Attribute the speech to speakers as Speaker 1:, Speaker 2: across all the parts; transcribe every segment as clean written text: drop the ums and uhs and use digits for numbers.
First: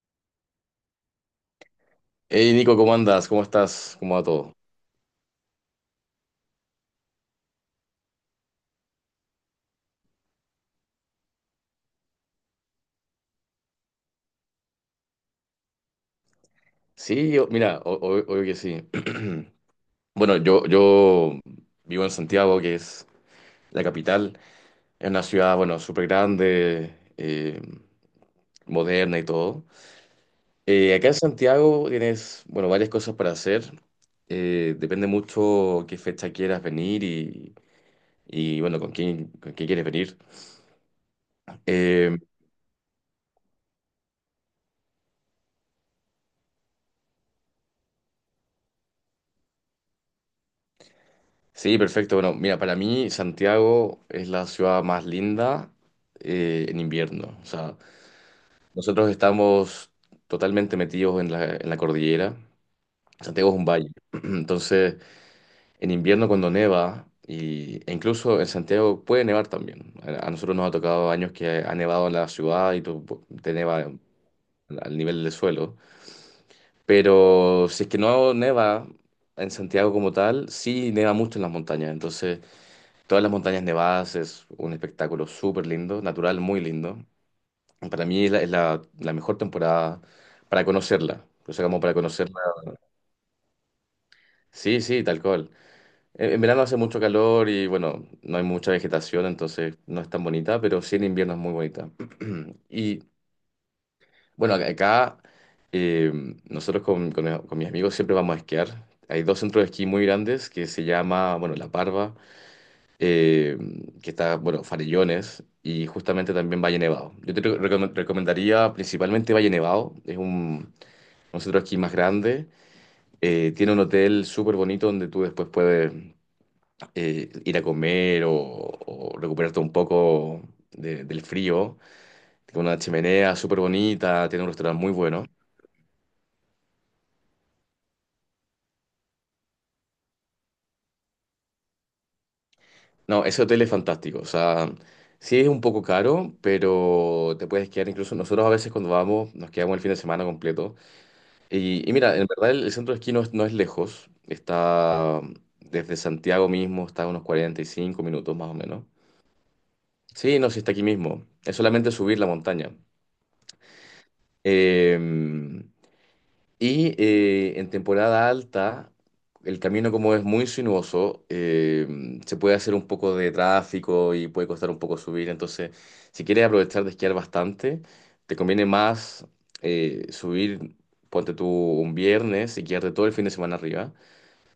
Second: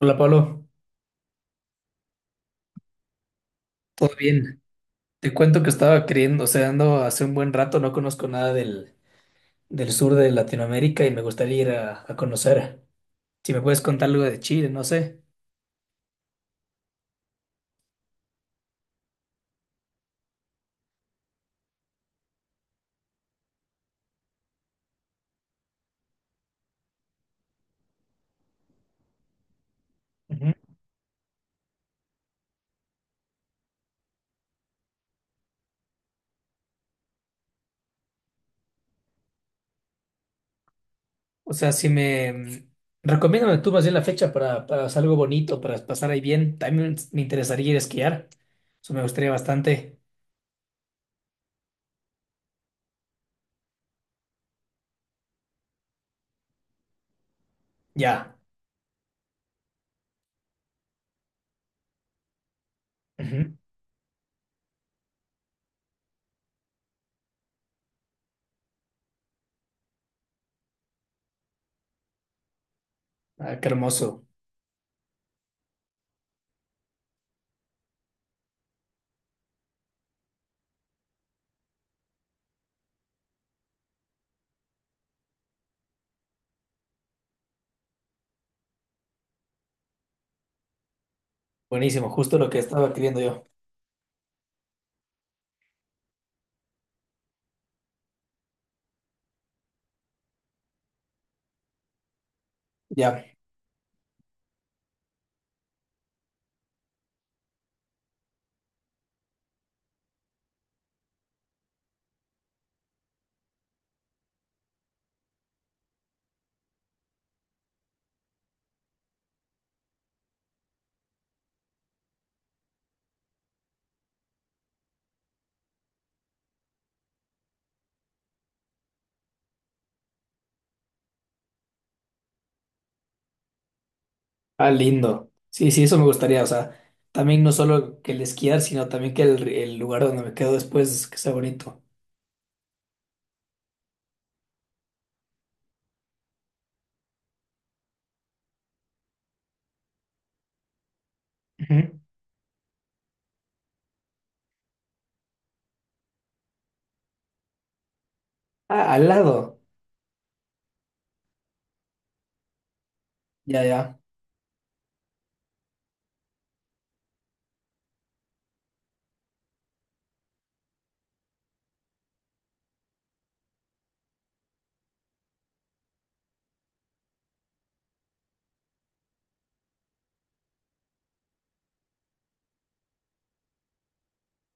Speaker 1: Hola Pablo,
Speaker 2: Hey Nico, ¿cómo andas? ¿Cómo estás?
Speaker 1: ¿todo
Speaker 2: ¿Cómo va todo?
Speaker 1: bien? Te cuento que estaba queriendo, o sea, ando hace un buen rato, no conozco nada del sur de Latinoamérica y me gustaría ir a conocer. Si me puedes contar algo de Chile, no sé.
Speaker 2: Sí, mira, obvio que sí. Bueno, yo vivo en Santiago, que es la capital. Es una ciudad, bueno, súper grande, moderna y todo.
Speaker 1: Ujú.
Speaker 2: Acá en Santiago tienes, bueno, varias cosas para hacer. Depende mucho qué fecha quieras venir y, bueno, con quién quieres venir.
Speaker 1: O sea, si
Speaker 2: Eh,
Speaker 1: me... mm, recomiéndame tú más bien la fecha para hacer algo bonito, para pasar ahí bien. También me interesaría ir a esquiar. Eso me gustaría bastante.
Speaker 2: Sí, perfecto. Bueno, mira, para mí Santiago es la ciudad más linda en invierno. O sea,
Speaker 1: Ya.
Speaker 2: nosotros estamos totalmente metidos en la cordillera. Santiago es
Speaker 1: Ujú.
Speaker 2: un valle. Entonces, en invierno cuando neva, e incluso en Santiago puede nevar también. A nosotros nos ha tocado años que ha nevado en la ciudad y tú, te
Speaker 1: Ah, qué
Speaker 2: neva
Speaker 1: hermoso.
Speaker 2: al nivel del suelo. Pero si es que no neva en Santiago como tal, sí neva mucho en las montañas. Entonces, todas las montañas nevadas es un espectáculo súper lindo, natural, muy lindo. Para mí es la mejor temporada para conocerla. O sea, como para
Speaker 1: Buenísimo, justo
Speaker 2: conocerla.
Speaker 1: lo que estaba queriendo yo.
Speaker 2: Sí, sí, tal cual. En verano hace mucho calor y bueno, no hay mucha vegetación, entonces no es tan bonita, pero sí en invierno es muy bonita. Y
Speaker 1: Ya.
Speaker 2: bueno, acá eh, nosotros con mis amigos siempre vamos a esquiar. Hay dos centros de esquí muy grandes que se llama, bueno, La Parva eh, que está, bueno, Farellones y justamente también Valle Nevado. Yo te recomendaría principalmente Valle Nevado, es un centro de esquí más grande, tiene un hotel súper bonito donde tú después puedes ir a comer o recuperarte un poco del frío, tiene una chimenea súper bonita, tiene un
Speaker 1: Ah,
Speaker 2: restaurante muy bueno.
Speaker 1: lindo. Sí, sí, eso me gustaría. O sea, también no solo que el esquiar, sino también que el lugar donde me quedo después que sea bonito.
Speaker 2: No, ese hotel es fantástico, o sea. Sí, es un poco caro, pero te puedes quedar incluso. Nosotros a veces cuando vamos nos quedamos el fin de semana completo. Y
Speaker 1: Ujú.
Speaker 2: mira, en verdad el centro de esquí no es lejos, está desde Santiago mismo, está a unos 45 minutos más o menos.
Speaker 1: Ah, al lado.
Speaker 2: Sí, no, sí está aquí mismo, es solamente subir la montaña.
Speaker 1: Ya, ya.
Speaker 2: Eh, y en temporada alta, el camino como es muy sinuoso, se puede hacer un poco de tráfico y puede costar un poco subir, entonces si quieres aprovechar de esquiar bastante, te conviene más subir, ponte tú un viernes y quedarte todo el fin de semana arriba.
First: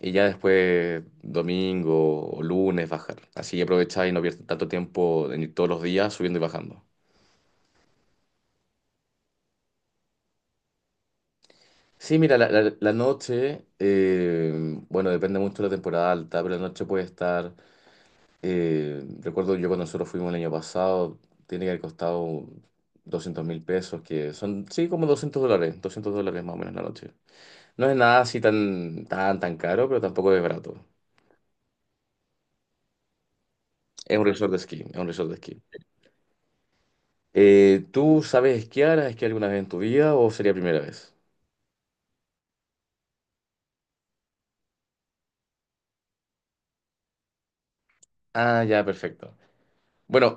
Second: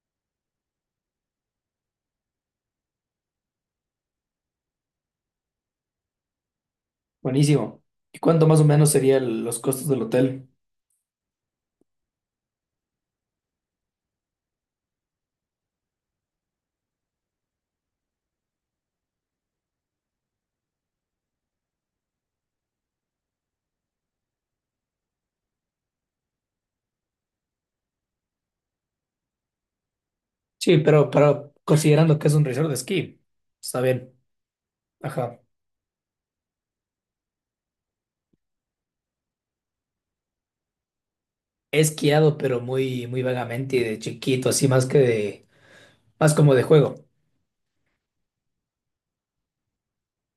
Speaker 2: Y ya después, domingo o lunes, bajar. Así que aprovecháis y no pierdes tanto tiempo en ir todos los días subiendo y bajando.
Speaker 1: Buenísimo. ¿Y cuánto más o menos serían los costos del hotel?
Speaker 2: Sí, mira, la noche, bueno, depende mucho de la temporada alta, pero la noche puede estar, recuerdo yo cuando nosotros fuimos el año pasado, tiene que haber costado 200.000 pesos, que son, sí, como $200, $200 más o menos la noche. No es nada así tan, tan, tan caro, pero tampoco es barato.
Speaker 1: Sí, pero considerando que es un resort de esquí, está bien.
Speaker 2: Es un resort de esquí, es un resort de
Speaker 1: Ajá.
Speaker 2: esquí. ¿Tú sabes esquiar? ¿Has esquiado alguna vez en tu vida o sería primera vez?
Speaker 1: He esquiado, pero muy, muy vagamente y de chiquito, así más como de juego.
Speaker 2: Ah, ya, perfecto. Bueno,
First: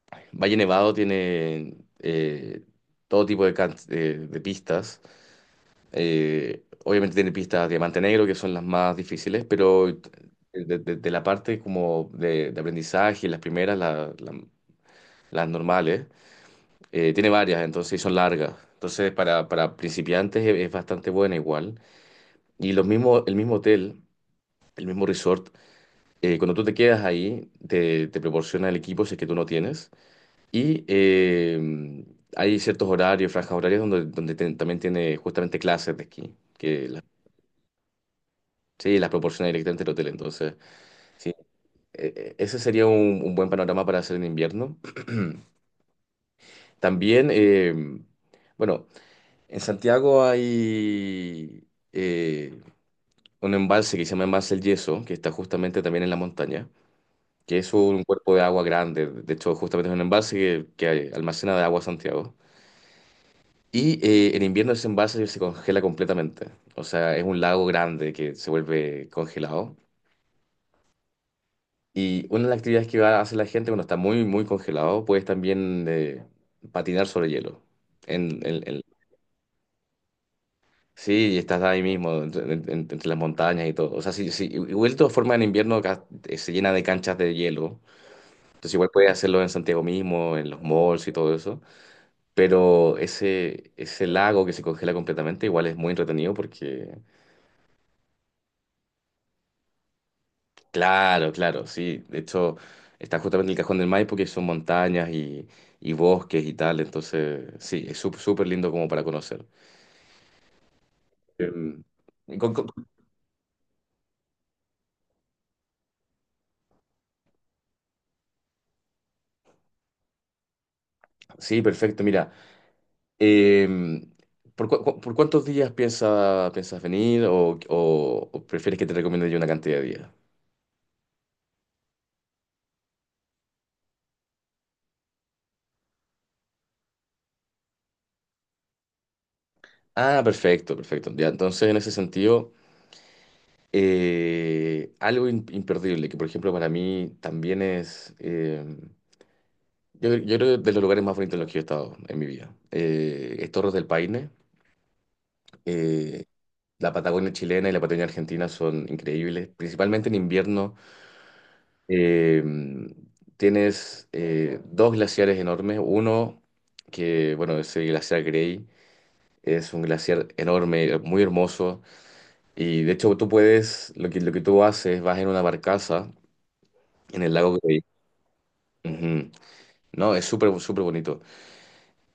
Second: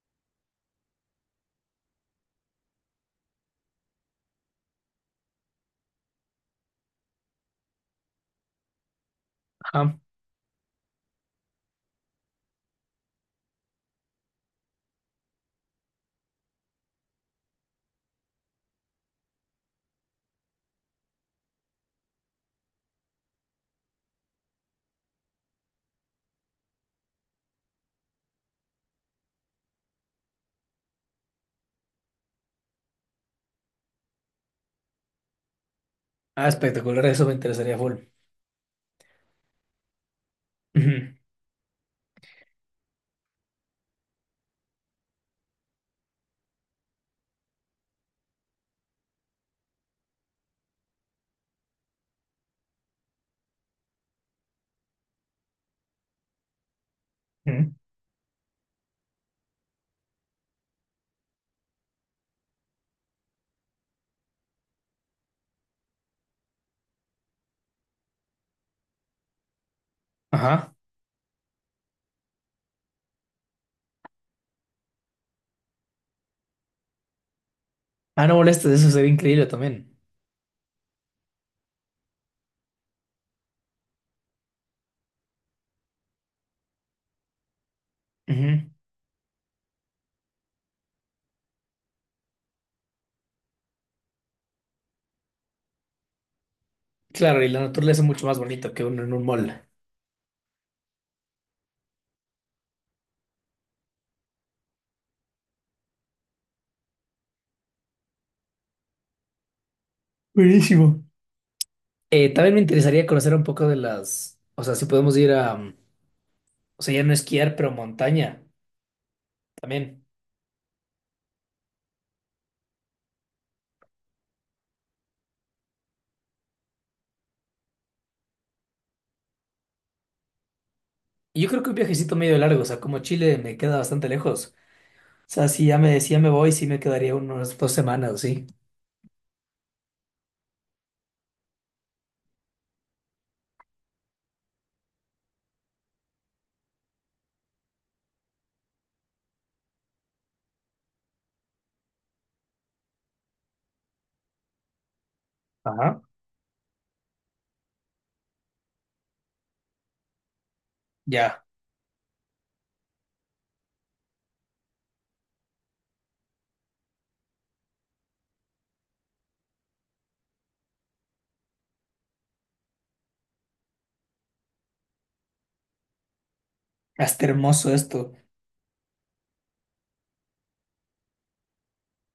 Speaker 2: Valle Nevado tiene todo tipo de pistas. Obviamente tiene pistas Diamante Negro, que son las más difíciles, pero
Speaker 1: Ajá.
Speaker 2: de, de la parte como de aprendizaje, las primeras, las normales, tiene varias, entonces y son largas. Entonces para principiantes es bastante buena igual. Y el mismo hotel, el mismo resort. Cuando tú te quedas ahí, te proporciona el equipo si es que tú no tienes. Y hay ciertos horarios, franjas horarias, también tiene justamente clases de esquí,
Speaker 1: Ah,
Speaker 2: que las,
Speaker 1: espectacular, eso me interesaría full.
Speaker 2: sí, las proporciona directamente el hotel. Entonces,
Speaker 1: Ujú.
Speaker 2: sí, ese sería un buen panorama para hacer en invierno. También, bueno, en Santiago hay eh, un embalse que se llama Embalse El Yeso, que está justamente también en la montaña, que
Speaker 1: Ujú.
Speaker 2: es un cuerpo de agua grande. De hecho justamente es un embalse que almacena de agua Santiago. Y en invierno ese embalse se congela completamente, o sea, es un lago grande que se vuelve congelado.
Speaker 1: Ajá.
Speaker 2: Y una de las actividades que va a hacer la gente cuando está muy, muy congelado, puedes también patinar sobre hielo.
Speaker 1: Ah, no
Speaker 2: En, en-
Speaker 1: molestes,
Speaker 2: en-
Speaker 1: eso sería increíble también.
Speaker 2: sí, y estás ahí mismo, entre las montañas y todo. O sea, sí, sí, igual de todas formas en invierno acá, se llena de canchas de hielo.
Speaker 1: Ujú.
Speaker 2: Entonces igual puedes hacerlo en Santiago mismo, en los malls y todo eso. Pero ese lago que se congela completamente igual es muy entretenido. Porque,
Speaker 1: Claro, y la naturaleza es mucho más bonito que uno en un mall.
Speaker 2: claro, claro, sí. De hecho, está justamente el Cajón del Maipo, que son montañas y bosques y tal. Entonces, sí, es súper lindo como para conocer.
Speaker 1: Buenísimo.
Speaker 2: Em, con-
Speaker 1: También me
Speaker 2: con-
Speaker 1: interesaría conocer un poco o sea, si podemos ir o sea, ya no esquiar, pero montaña también.
Speaker 2: sí, perfecto. Mira, em, por cuántos días piensas venir o, o prefieres que te recomiende yo una cantidad de días?
Speaker 1: Y yo creo que un viajecito medio largo, o sea, como Chile me queda bastante lejos. O sea, si ya me decía me voy, sí me quedaría unas 2 semanas, o ¿sí?
Speaker 2: Ah, perfecto, perfecto. Ya, entonces, en ese sentido. Algo imperdible, que por ejemplo para mí también yo creo que de los lugares más bonitos en los que yo he estado en mi vida, es Torres del Paine.
Speaker 1: Ajá.
Speaker 2: Eh, la Patagonia chilena y la Patagonia argentina son increíbles, principalmente en invierno.
Speaker 1: Ya,
Speaker 2: eh, Tienes dos glaciares enormes, uno que, bueno, es el glaciar Grey, es un glaciar enorme, muy hermoso, y de hecho tú puedes, lo que tú haces, vas en una barcaza en
Speaker 1: hasta
Speaker 2: el lago
Speaker 1: hermoso
Speaker 2: Grey.
Speaker 1: esto.
Speaker 2: Ujú. No, es súper, súper bonito.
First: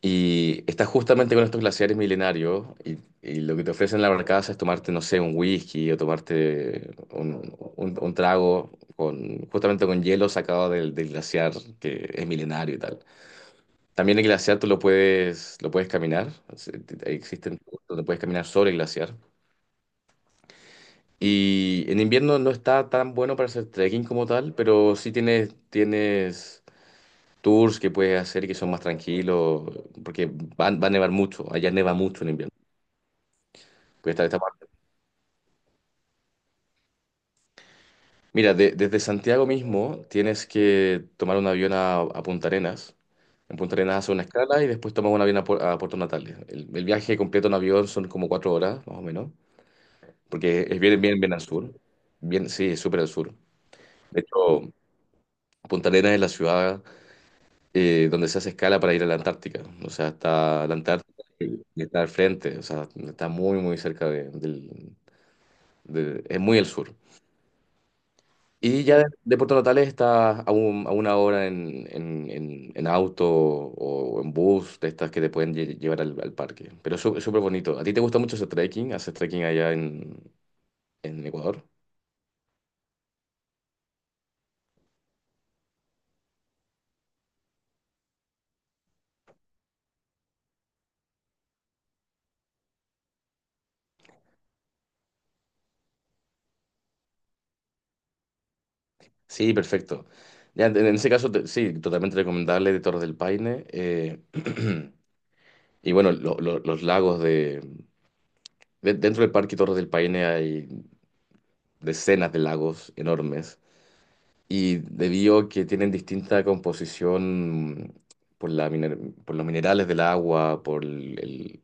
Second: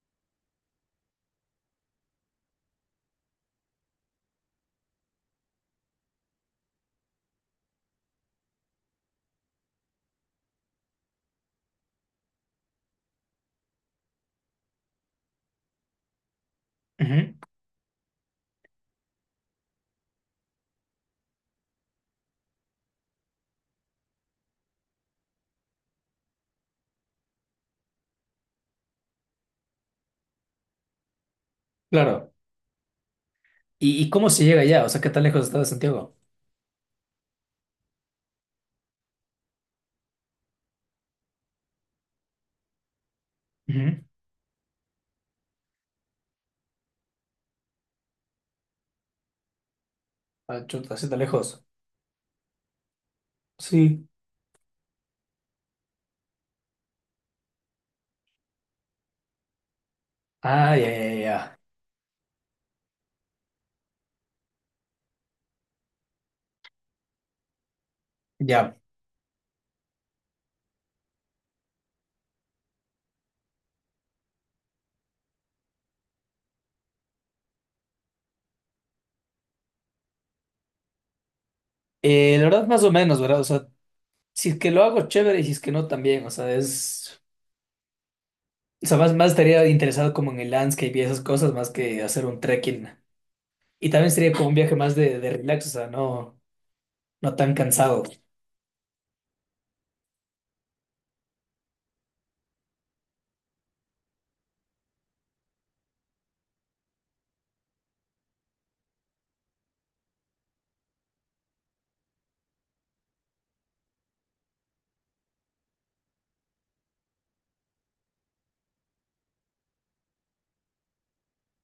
Speaker 2: Y estás justamente con estos glaciares milenarios y lo que te ofrecen en la barcaza es tomarte, no sé, un whisky o tomarte un, un trago justamente con hielo sacado del glaciar que es milenario y tal. También el glaciar tú lo puedes caminar. Es-
Speaker 1: Ujú.
Speaker 2: Existen donde puedes caminar sobre el glaciar. Y en invierno no está tan bueno para hacer trekking como tal, pero sí tienes, tienes tours que puedes hacer que son más tranquilos, porque va a nevar mucho, allá neva mucho en
Speaker 1: Claro.
Speaker 2: invierno.
Speaker 1: ¿Y
Speaker 2: Puedes estar-
Speaker 1: cómo se llega
Speaker 2: estar-
Speaker 1: allá? O sea, ¿qué tan lejos está de Santiago?
Speaker 2: Mira, desde Santiago mismo tienes que tomar un avión a Punta Arenas. En Punta
Speaker 1: Ujú.
Speaker 2: Arenas hace una escala y después tomas un avión a, a Puerto Natales. El viaje completo en avión son como 4 horas, más o menos,
Speaker 1: Ah,
Speaker 2: porque es
Speaker 1: chuta,
Speaker 2: bien,
Speaker 1: así está
Speaker 2: bien, bien al
Speaker 1: lejos.
Speaker 2: sur. Bien, sí, es súper al sur.
Speaker 1: Sí.
Speaker 2: De hecho, Punta Arenas es la ciudad donde se hace escala para ir a la Antártica. O sea, está la
Speaker 1: Ah, ya, ya, ya.
Speaker 2: Antártica
Speaker 1: Ya.
Speaker 2: y está al frente, o sea, está muy, muy cerca es muy al sur.
Speaker 1: Ya.
Speaker 2: Y ya de Puerto Natales está a, a una hora en, en auto o en bus, de estas que te pueden llevar al, al parque. Pero es súper bonito. ¿A ti te gusta mucho ese trekking? ¿Haces trekking allá en Ecuador?
Speaker 1: La verdad, más o menos, ¿verdad? O sea, si es que lo hago chévere y si es que no también, o sea, o sea, más estaría interesado como en el landscape y esas cosas más que hacer un trekking. Y también sería como un viaje más de relax, o sea, no, no tan cansado.
Speaker 2: Sí, perfecto. Ya, en ese caso, sí, totalmente recomendable de Torres del Paine. Y bueno, los lagos dentro del Parque Torres del Paine hay decenas de lagos enormes y debido a que tienen distinta composición, por por los minerales del agua, por el, el-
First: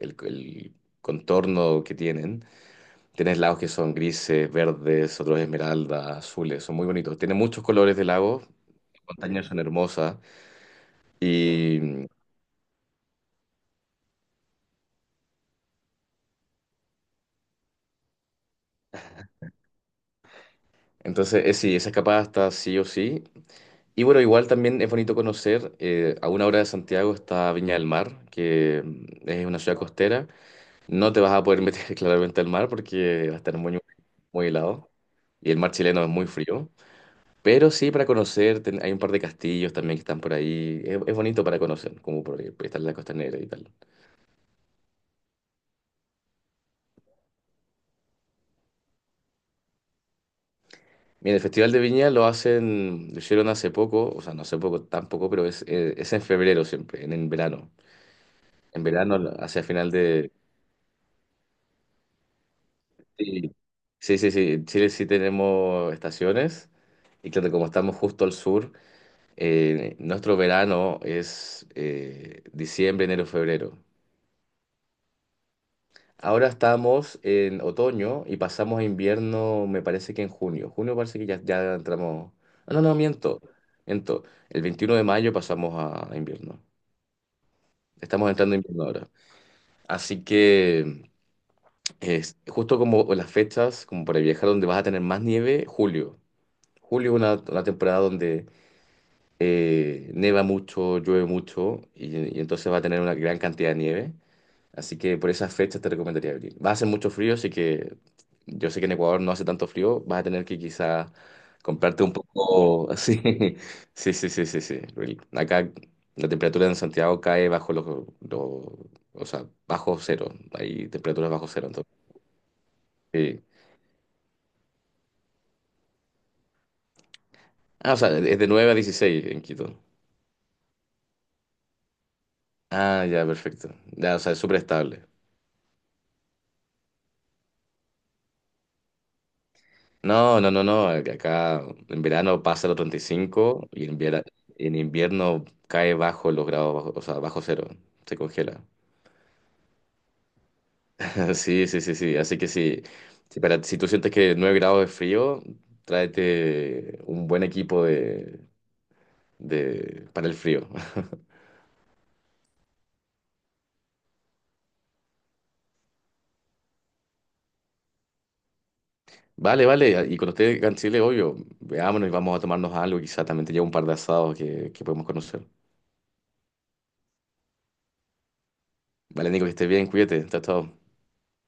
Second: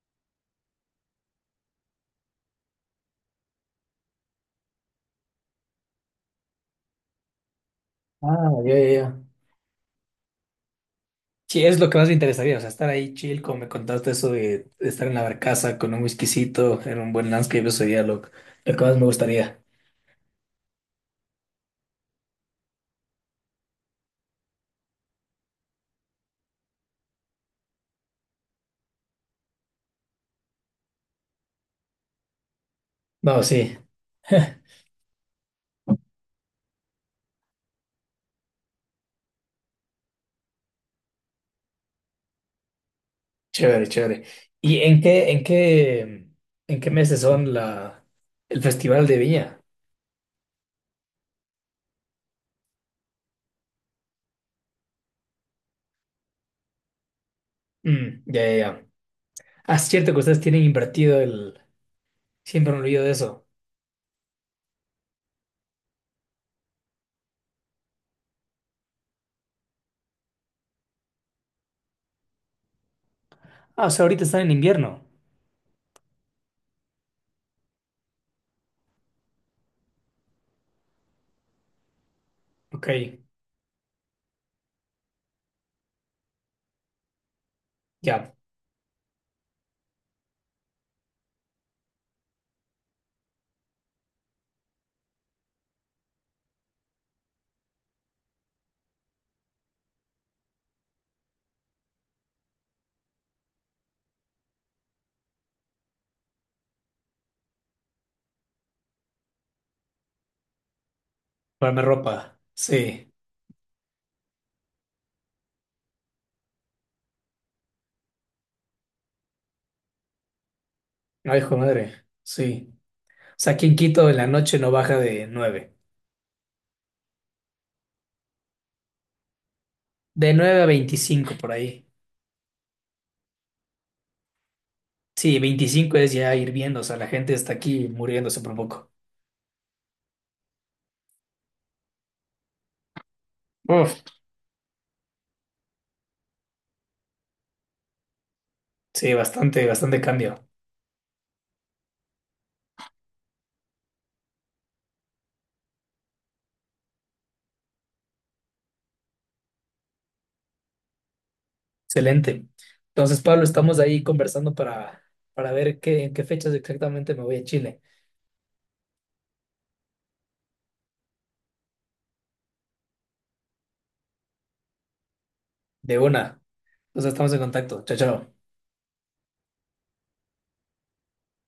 Speaker 2: el- el contorno que tienen, tienes lagos que son grises, verdes, otros esmeraldas, azules, son muy bonitos. Tiene muchos colores de lagos,
Speaker 1: Ah, ya, ya, ya.
Speaker 2: montañas son hermosas
Speaker 1: Sí,
Speaker 2: y,
Speaker 1: es lo que más me interesaría, o sea, estar ahí chill, como me contaste eso de estar en la barcaza con un whiskycito, en un buen landscape, eso sería lo que más me gustaría.
Speaker 2: entonces sí, esa escapada está sí o sí. Y bueno, igual también es bonito conocer, a una hora de Santiago está Viña del Mar, que, es una ciudad costera. No te vas a poder meter claramente al mar porque va a
Speaker 1: No,
Speaker 2: estar
Speaker 1: sí,
Speaker 2: muy, muy helado y el mar chileno es muy frío. Pero sí, para conocer, hay un par de castillos también que están por ahí. Es bonito para conocer, como por estar en la costanera y tal.
Speaker 1: chévere, chévere. ¿Y en qué meses son el festival de Viña?
Speaker 2: Mira, el Festival de Viña lo hacen, lo hicieron hace poco, o sea, no hace poco tampoco, pero es en febrero siempre, en verano.
Speaker 1: Mm, ya, ya,
Speaker 2: En
Speaker 1: ya.
Speaker 2: verano, hacia
Speaker 1: Ah, es
Speaker 2: final.
Speaker 1: cierto que ustedes tienen invertido. Siempre me olvido de eso.
Speaker 2: Sí, sí, sí, sí. En Chile sí tenemos estaciones y claro, como estamos justo al sur, nuestro verano es diciembre, enero, febrero.
Speaker 1: Ah, o sea, ahorita están en invierno.
Speaker 2: Ahora estamos en otoño y pasamos a invierno, me parece que en junio. Junio parece que ya entramos. Ah, no,
Speaker 1: Ok,
Speaker 2: no, miento, miento. El 21 de mayo pasamos a invierno. Estamos
Speaker 1: ya,
Speaker 2: entrando en invierno ahora. Así que es justo como las fechas, como para viajar donde vas a tener más nieve, julio. Julio es una temporada donde neva mucho, llueve mucho y entonces va a tener una gran cantidad de nieve. Así que por esas fechas te recomendaría abril. Va a hacer mucho frío, así que yo sé que en Ecuador no hace tanto frío. Vas a tener que quizá
Speaker 1: ponerme
Speaker 2: comprarte un
Speaker 1: ropa.
Speaker 2: poco
Speaker 1: Sí.
Speaker 2: así. Sí, sí, sí, sí, sí. Will. Acá la temperatura en Santiago cae bajo los, los- o sea, bajo cero. Hay temperaturas
Speaker 1: Ay,
Speaker 2: bajo
Speaker 1: hijo de
Speaker 2: cero. Entonces,
Speaker 1: madre. Sí. O
Speaker 2: sí.
Speaker 1: sea, aquí en Quito en la noche no baja de nueve.
Speaker 2: Ah, o sea, es de 9 a 16 en Quito.
Speaker 1: De 9 a 25 por ahí.
Speaker 2: Ah, ya, perfecto. Ya, o sea, es súper estable.
Speaker 1: Sí, 25 es ya hirviendo. O sea, la gente está aquí muriéndose por poco.
Speaker 2: No, no, no, no. Acá en verano pasa los 35 y
Speaker 1: Uf.
Speaker 2: en invierno cae bajo los grados, o sea, bajo cero. Se congela.
Speaker 1: Sí, bastante, bastante cambio.
Speaker 2: Sí, sí, sí, sí. Así que sí, si, si tú sientes que 9 grados es frío, tráete un buen equipo para el frío.
Speaker 1: Excelente. Entonces, Pablo, estamos ahí conversando para ver en qué fechas exactamente me voy a Chile.
Speaker 2: Vale, vale. Y cuando esté acá en Chile, obvio, veámonos y vamos a tomarnos algo. Quizá también te llevo un par de asados que podemos conocer.
Speaker 1: De una. Entonces, estamos en contacto. Chao, chao.
Speaker 2: Vale, Nico, que estés bien, cuídate. Chao, chao.